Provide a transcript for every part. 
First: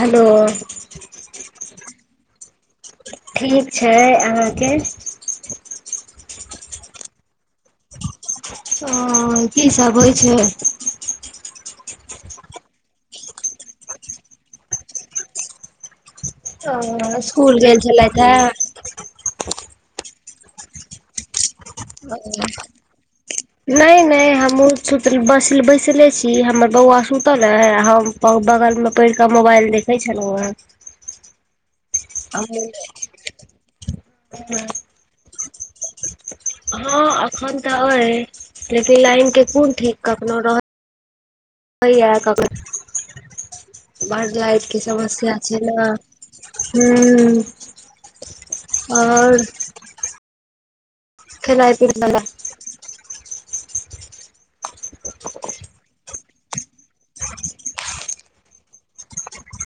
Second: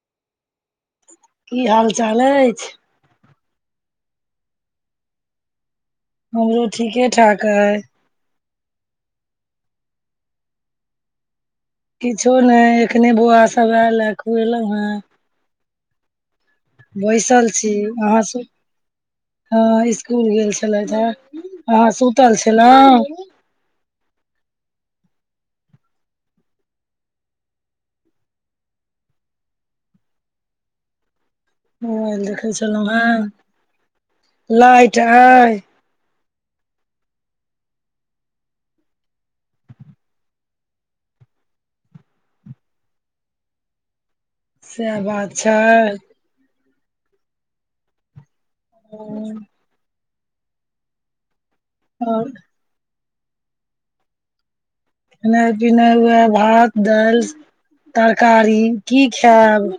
Hello की हाल चाल अछि? ठीक छै। अहाँके? हमरो ठीके ठाक ऐ। ओ की सब होइ छै? किछो ने एखने बौआ सब आयल ह खुएलहु हे। ओ बैसल स्कुल छी। गेल छलथि अहाँसँ? हँ इसकुल गेल छलेथ हे आहाँ सुतल हे छलहु [unintelligible] नहि नहि हमहुँ सुतलै बैसल बैसले छी हमर बौआ सुतल ऐ हम बगल मे पैर कऽ मोबाइल देखे छलहुं ह। मोबाइल देखे छलहुं हे लाइट अई। हँ अखन तऽ अ लेकिन लाइन के कोन ठीक कखनो रह रहैए कखन [unintelligible] बड लाइट के सएह बात समस्या छै न ह्म्म्म [unintelligible] आओर? और खेनैइ की [unintelligible] सब र खेनाइ पिनाइ वहएए भात दालि तरकारी की खायब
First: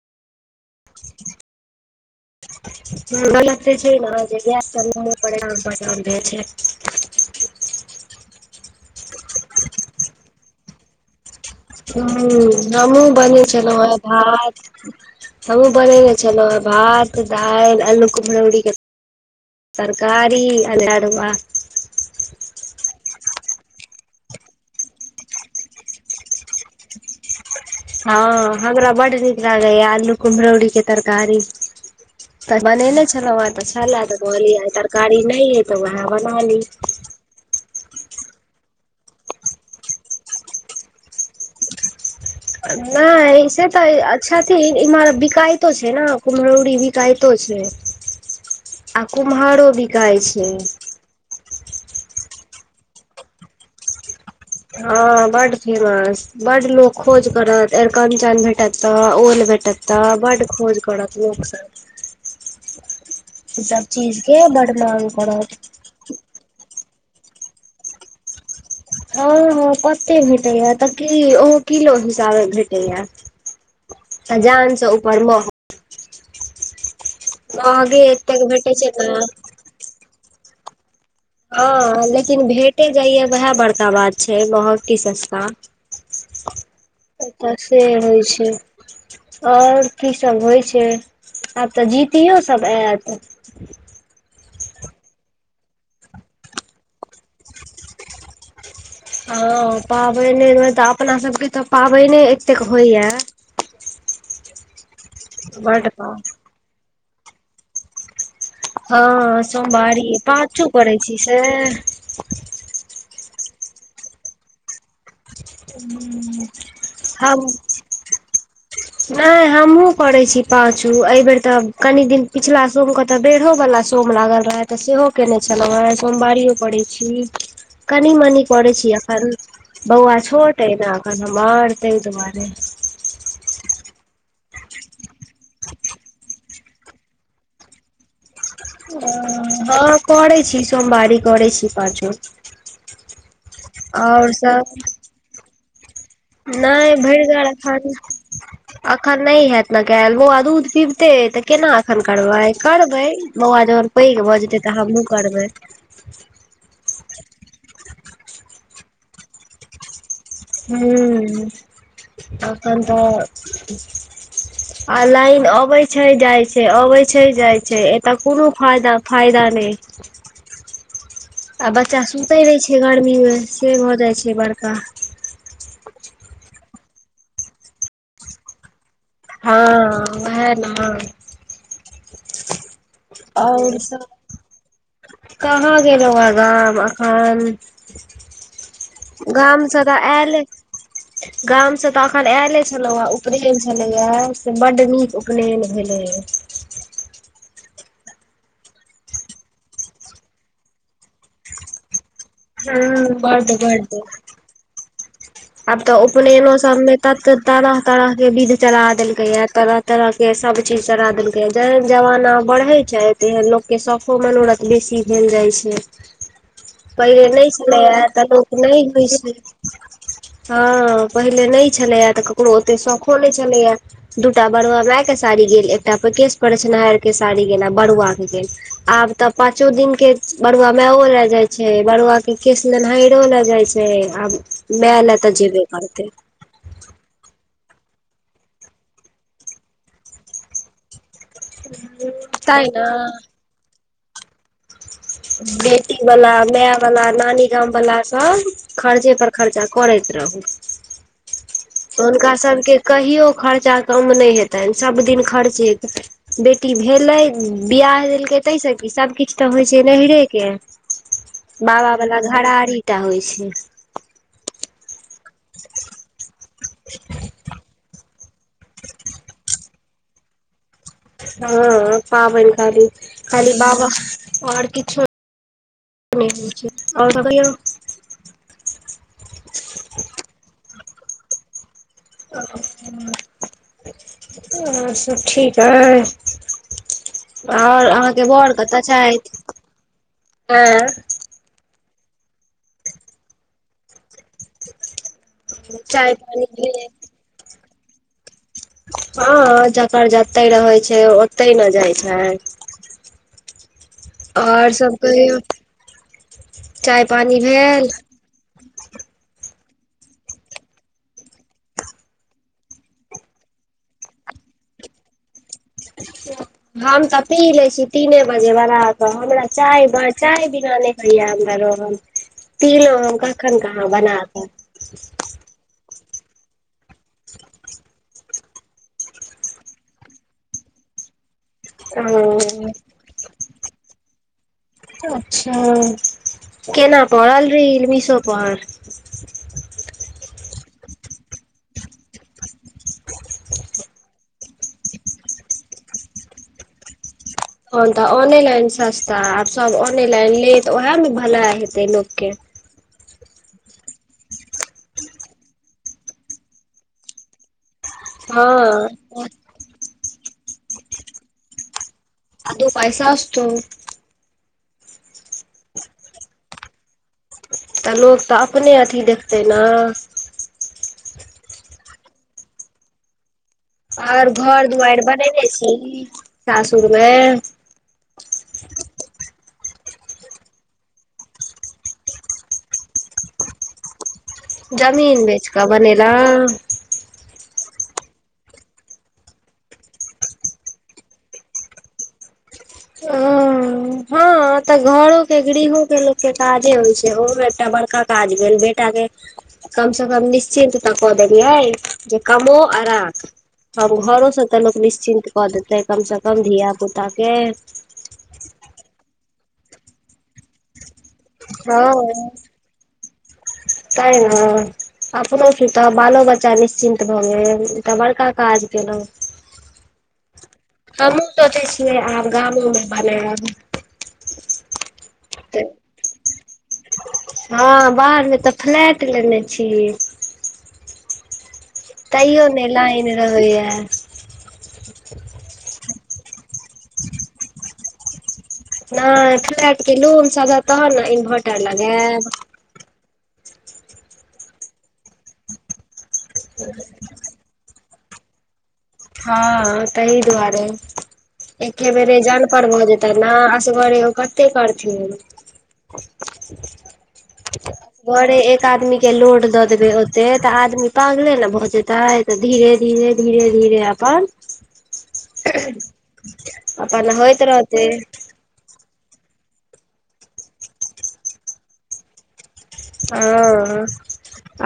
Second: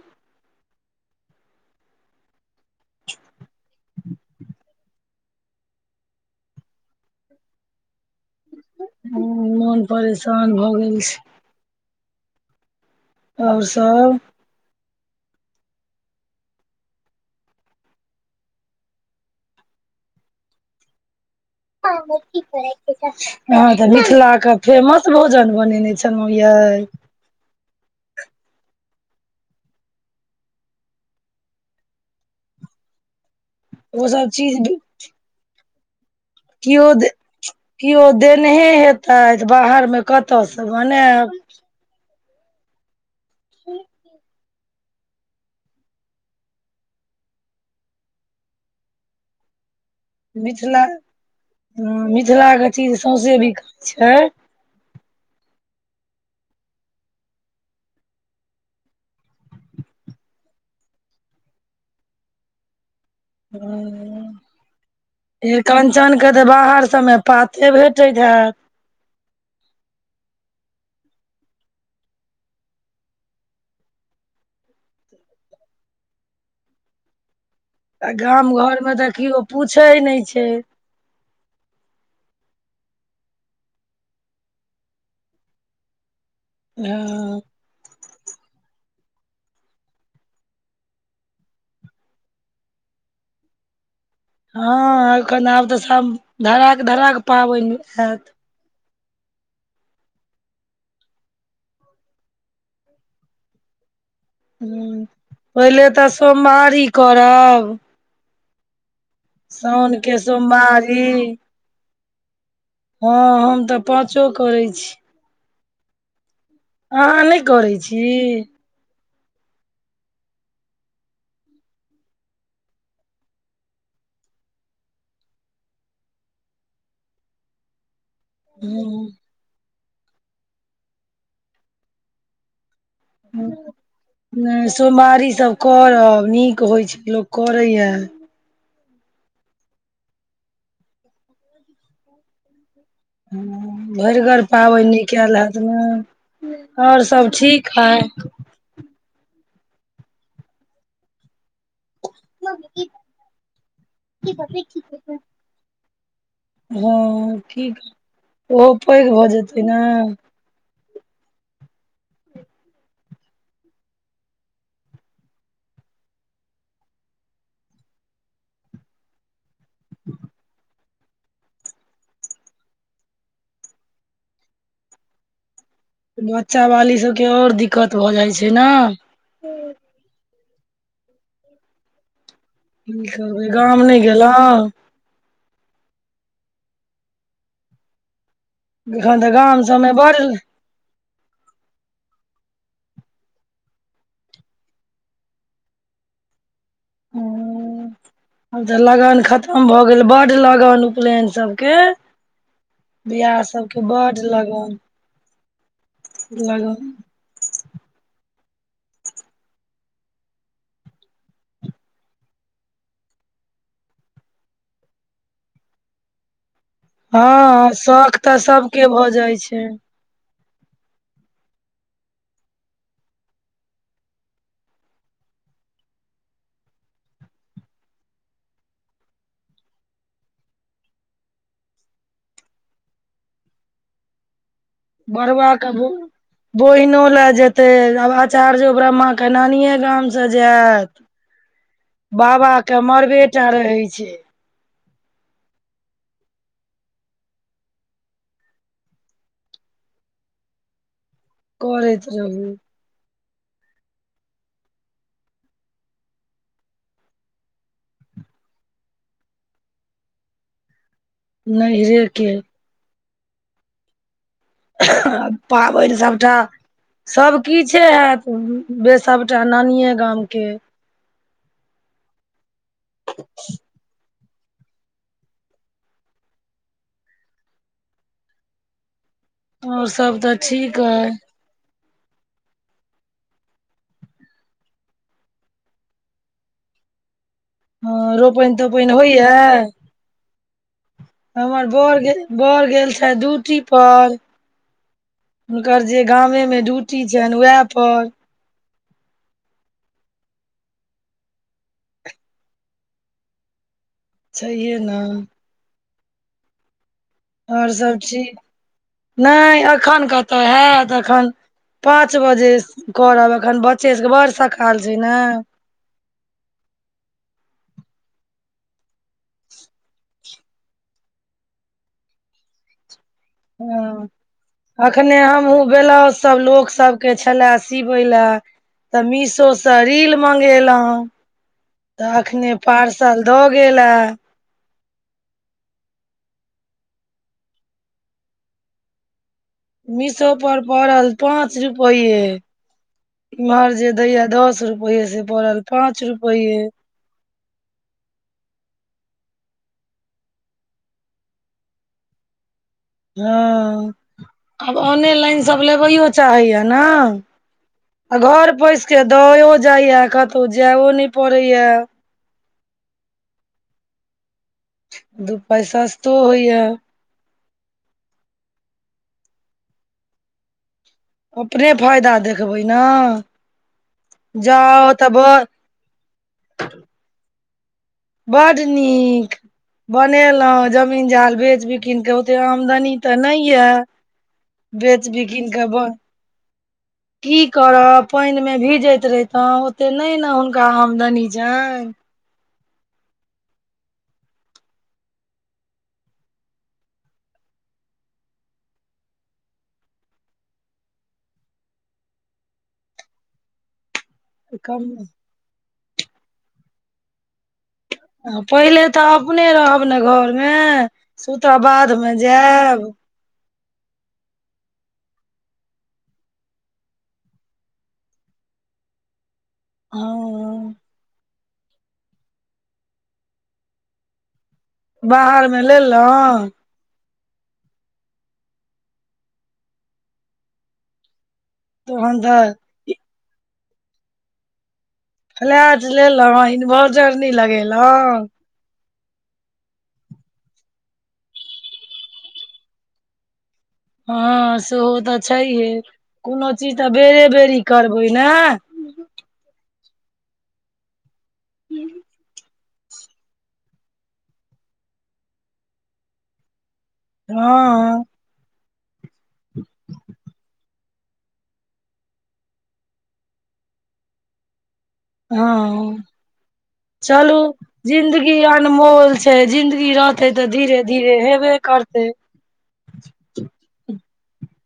लग्त छै ने जे ग्य त रू पे आमाम रहे छै। मोन परेशान भऽ गेल छै। ह हमू बने और छललो ह सब भात हमहुूँ बनेने छलहुँ ह भात दालि आलू को भरौरी के तरकारी अल आडबा [unintelligible] हँ तऽ मिथिलाके फेमस भोजन बनेने छलहुँ यए हँ हमरा बड्ड नीक लागैया आलू कुम्हरौरी के तरकारी तऽ मने नहि छल ने तऽ छलला ओ त सब भल चीज तरकारी नहि तऽह वहे बना ली केओ दे केओ देनेहे हेतथि बाहरमे कतयसँ बनायब नहि ईऐ से तऽ‌ आज सा इरा बिकायत छै ने कुमरौरीी बिकायतो छै। आ कुमहो भी मिथिला ह मिथिलाके चीज सौंँसे बिका छै। हँ बड फेमस बड्ड लोक खोज करत अर कंचन भेटेतह ओल भेटेतह बड्ड खोज करत लोकसभ [inaudible] [unintelligible] बड मांग य करत कहन जनके तऽ बाहर सभमे पाते भेटैत हत हँ हँ कते भेटैया तऽ की ओहो किलो हिसाबे भेटैया। तजान छ ऊपरमे। ठीक छै छै। आ एतेक गाम भेटै घर छै मे ने देखियओ पूछे नहि छै। हँ लेकिन भेटे जाइया वएह बड़का बात छै बहुत की सस्ता [unintelligible] ह तऽ से होय छै। और की सब होय छै, आब तऽ जीतियो सब ऐत। हां एखन आब तऽ सब धराक-धराक पाबैन ऐत हां पाबैने मे तऽ अपना सबके तै पाबैने एतेक होय यै हुं पहिले बड तै सोमबारी करब हां साउन सोमबारी के पाचो करय सोमवारी छी से हां हम तै पाँचो करय छी। हूं। अहाँ नै करय छी? नै हम्हु करय छी पाचु एबेर तै आब कनि दिन पिछला सोम के तै बेढ़ो बला सोम लागल रहे तऽ सेहो केने छलौ ए सोमवारियो करय छी। कनी-मनी करय छी एखन बौआ छोट ऐ नै एखन हमर तै दुआरे उ नै सोमबारी सब करब नीक होय छै, लोक करय यै। अ हां करय छी सोमवारी करय छी पाँचो। हां भैर आओर घर सब पाबनि कैल हेत नै? नहि और भरि सब गार ठीक एखन हय? अखन नै हैत नै कैल, बौआ दूध पीबते ऐ तऽ केना एखन करबै, करबै बौआ जहन पैग भऽ जेतय त हम्हुं करबै। हां की उहो पैग भऽ जेतै नै हुं एखन तऽ आ लाइन अबै छै, जाय छै, अबै छै, जाय छै, एता कुनु फायदा फायदा नै आ बच्चा सुते नै छै गर्मी मे से भऽ जाए छै बड़का बच्चा बाली सबके और दिक्कत भऽ जाए छै नै हां वहै नै हां। की करबै आओर गाम नै सब गेलौ कहाँ गेलौ यै गाम एखन एखन तै गाम सबमे बड़ आयल गाम से तै अखन ऐलै छलौ ऐ, उपनैन छलै यै से बड नीक उपनैन भेलय। हां। आब तै लगन खत्म भऽ गेल बड लगन उपनैन सबके हँ बियाह बड्ड सबके बड्ड लगन आब तै उपनैनो लगन सबमे तत तरह-तरह के विध चला देलके यै, तरह-तरह के सब चीज चला देलकय यै जै जबाना बढ़े छै तहेन लोक के सौखो मनोरथ बेसी भेल जाए छै। पहिले नहि हां छलैया शौख तऽ तै सबके भऽ जाए छै। हां पहिले नै छलै यै तऽ ककरो ओते शौखो नै छलै यै। दूटा बरुवा मायके साड़ी गेल, एकटा पर केश प्रक्षेनहाएर के साड़ी गेल आ बरुवा के गेल। आब तै पाचो दिन के बरुवा माएओ लै जाय छै, बरुवा के केस लेनहाएरो लै जाय छै। से आब माय लए तऽ बरुवा जेबे कै भु करतै बहिनो लै जेतै आब आचार्यों, ब्रह्मा के नानीये गाम से जाएत बाबा तै के ने मरबै टा रहै छै। बेटी बला, माए बला, नानी गाम बला सब खर्चे पर खर्चा करैत रहू। करैत हुनका रहू सभके कहियो ख़र्चा कम नहि हेतनि सभ दिन खर्च हेतनि। बेटी भेलै बिियैह देलकै ताहिसँ की सभकिछ तऽ होइ छै नैयहरे के- - बाबा नैहरे वला के घरारी टा होइ छै। पाबेन सभटा सभकिछे है। गे सबटा नानिये गाम के- - हँ, पाबनि काली खाली बाबा और किछो- - [inaudible] औरपकरीयो- - ओर सब तऽ ठीक अई। और सभ ठीक अई- - ओर हँ अहाँके बड़ रोपनि कतऽ तोपनि होइया छैथ ऐ। हमर बड़ गेल बड़ गेल छैथ ड्यूटी पर, - - हुनकर जे चाय पानी गामेमे भेल ड्यूटी छैन उएहेपर- - हँ जकर जते रहै छै, ओतहि न जाइ छै,। ओर छैहे सब ने कहियौ। चाय, पानी। आर भेल सभ ठीक, नेई एखन कतय हैत एखन- - पाँच बजे करब एखन बच्चे सभके बड़ सकाल छै ने हम तऽ पी लै छी तीने बजे बनााकऽ हमरा चाय बड़- - चाय बीना नेई होईया हमरा रहल पिनो हम क - - ह अखने हमहुँ ब्लाउज सब लोक सब के छले सिेबै- - लेय त मीशो स रील मंगेलौ अखने ओ पार्सल - - तल द गेले। अच्छा केना परल रील मिशु पर- - मीशोपर पड़ल पाँच रुपैेये- - इम्हर जे दैया दस रुपैये से पड़ल पाँच रुपैये। तहन तऽ ऑनेलाइन सस्ता आ सब ऑनेलाइन ले तऽ ओएह मे भला हेतै लोकके- - हँ आब ऑनेलाइनसभ लेबैयो चाहैएा न। आ हँ घर पैस के दो जाइया कतहु जाययो नेई पड़ैया। अ दो पाई सतौ- - दू पैय सस्तो होइया। तऽ लोक तऽ अपने अथी देखते न। अपने फायदा देखबै न। और घर दुआईर बननेे छी सासुरमे- - बड नीक- - बनेलहुँ जमीन जाल बेच बिकिन कऽ ओते आमदनी तऽ नेई यए- - जमीन बेच का बनैलै। कि करब पेईनमे भीजैत रहितहुँ ओते नेई न हुनका आमदनी छैईन। ओ हँ- - हां तऽ घरो के गृहो के लोकके काजे होइ छै हां एकटा बड़का काज भेल बेटा के- - कम से कम निश्चिन्त तऽ कऽ देलियै जे कमो आ राख अब घरो स- - तहेन त लोक कम निश्चिन्त कऽ देतै कम से कम धिय पुता के- - पहिले तऽ अपने रहब ने घरमे सु तऽ हँ बादमे जैब। सेय न- - अपनो सु त बालो बच्चा निश्चिन्त भऽ गेल एकटा बड़का काज केलहुँ। ह - - हमहूँ सोचै छियै आब गामोमे बनेैब। बाहर मे लेलहुँ। हँ बाहरमे तऽ फ्लैट लेने छी। तहन तैयो तऽ नहि लाईन रहैय। फ्लाइट लेलहु इन्भर्टर नहि लगेलहु। नहि फ़्लाइट लोन सधत तहन ने इन्भर्टर लगायब। हँ सेहो तऽ छैहे कोनो चीज तऽ बेरे बेरी करबै ने हँ तहि दुआरे एके बेरे जान जान पर भी जैतैन ने असगरे ओ कते करथिन। हँ बरे एक आदमी के लोड दऽ देबै ओते तऽ आदमी पागले ने भऽ जेतै तऽ धीरे-धीरे-धीरे- धीरे अपन हँ अपन चलू होइत रहतै जिन्दगी अनमोल छैय जिंन्दगी रहते तऽ धीरे धीरे हेबे करते। हँ।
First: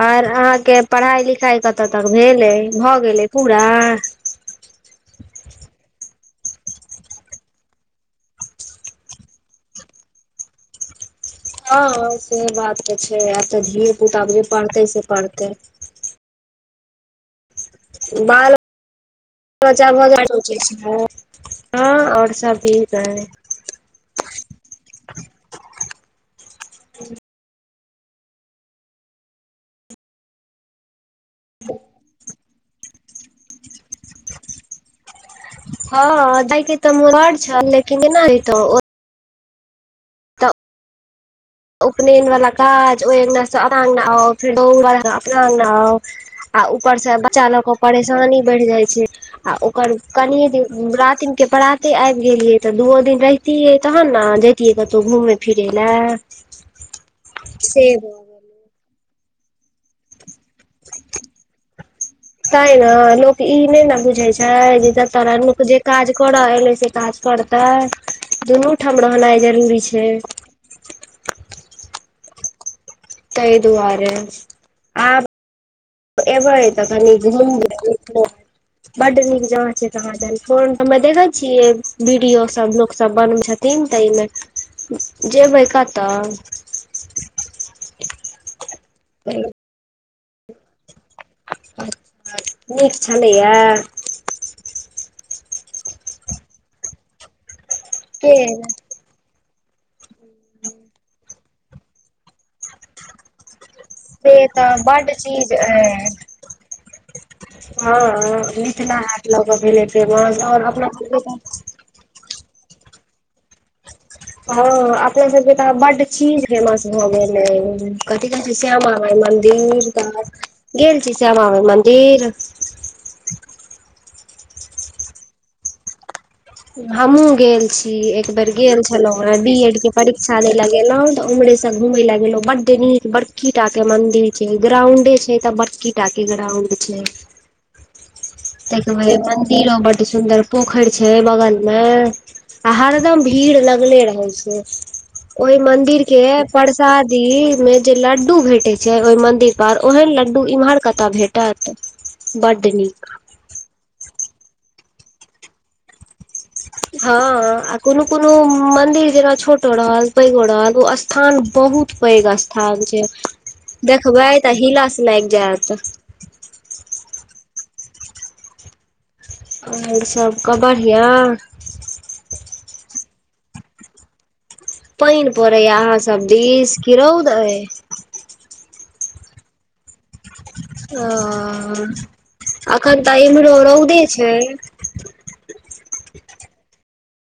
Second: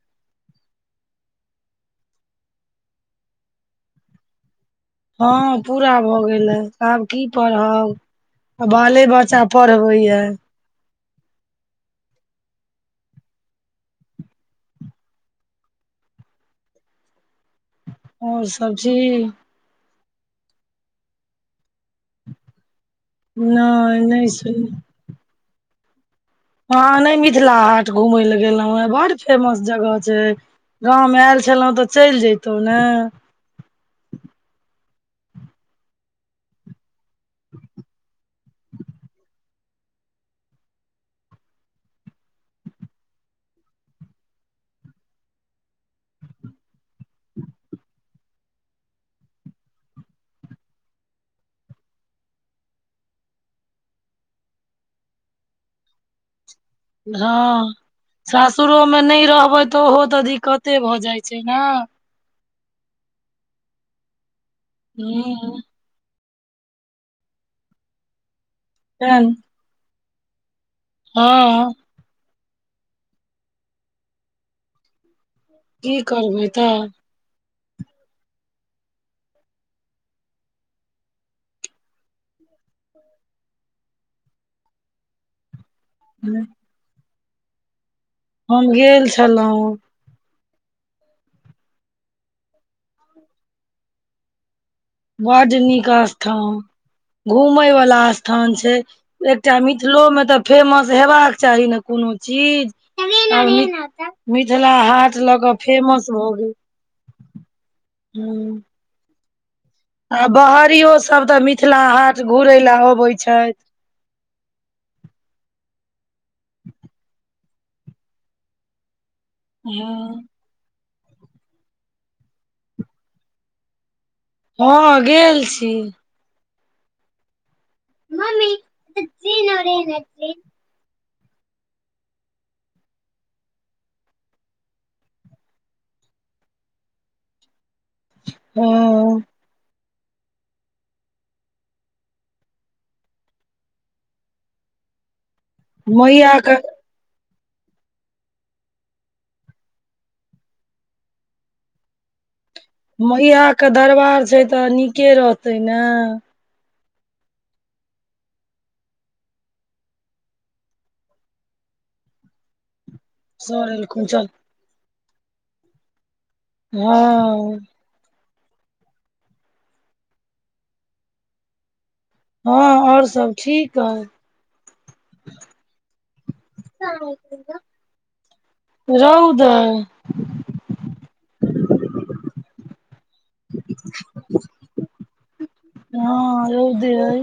आर अहाँके पढ़ाई लिखाई कतय तक भेलै ये भऽ गेलै पूरा। हँ पूरा भऽ गेल हए आब की पढ़ब। बाले बच्चा पढ़बै यए। हँ सेह बात तऽ छैय आब तऽ धिय पुता जे पढ़तै से पढ़तै। आओर बाल सब ठीक। बच्चा भऽ जा ह आओर सब ठीक अइछ। नहि-नहि सुन अहां नहि मिथिला हाट घूमेय ले गेलों हे बड़ फेमस जगह छैय गाम आयल छलहुँ तऽ चलि जैतहु ने। हँ जैके तऽ मोन बड छल लेकिन केनिऐंतौ। उपनयन वालला काज ओहि अङगसँ अप आउ फेर ओय अ‌‌ड़गना अपनान आउ। आ ऊपर से बच्चा लऽ कऽ परेशानी बढ़ि जाइ छैय। आ ओकर कनए दिन रातिम के पराते आबि गेलियै तऽ दूओ दिन रहि तये तहन ने जतिये कते घुमै फिरे लै। हँ सासुरोमे नहि रहबै तऽ ओहो तऽ दिक्कते भऽ जाइत छैय ने। तै ने लोक ई नहि ने बुझै छैय जे तोरा ह लोक जे काज करऽ एल से काज करते दुनू ठाम तें रहनाइ जरूरी छैय। हँ। तहि दुआरे आब की करबै एबय तऽ तनि [unintelligible] बड नीक जहाँ छैय तहाँ ज फोन पर मे देखे छियै वीडियो सब लोक सब बन छथ थिन तैमे जेबै कऽ तऽ। हम गेल छलहुँ। नीक छलैया। बड नीक स्थान घुमय वाला के स्थान छैय। एकटा मिथिलोमे तऽ फेमस हेबाक चाही ने कोनो चीज। से मिथिला तऽ बड हाट लऽ चीज कऽ ये फेमस भऽ गेल हँ। ह केना हाट लगऽ भेले। आ बहरियो सभ तऽ मिथिला हाट घुरय लए आवै छथि। हँ अपना सबके तऽ बड चीज फेमस भऽ गेल। कथी कथी कहै छैय श्यामा माइ मन्दिर हँ तऽ गेल छी श्यामाब मन्दिर हँ गेल छी हमहुँ गेल छी एक बेर गेल छलहुँ हे बी एड के परीक्षा लेल गैलो तऽ उम्रे से घूम ल गेलों बड नीक बड़की टा के मंदिर छै ग्राउंडे छै तऽ बड़की टाके ग्राउंड दिखले हँ त ब मंदिरो बड सुंन्दर पोखरि छै बगल मे आ हरदम भीड़ लगले रह छै ओहि मंदिर के पर शादी में जे लड्डू भेटे छै ओहि मंदिर पर ओहेन लड्डू इम्हर कतऽ भेटत बड नीक मैइया के दरबार छै तऽ नीके रहतै ने हँ आ कोनो कोनो मंदिर जेना छोट रहल पैघो रहल ओ स्थान बहुत पैघ स्थान छै सर एलखुन चल देखबै तऽ हिलास से लागि जायत हँ आओर सभके बढ़िआँ हँ आओर सब ठीक हइ पानि पड़ै अहाँ सब दिस की रौद रौद है ओ अखन तऽ इमरो रौदे छै हँ रौदे है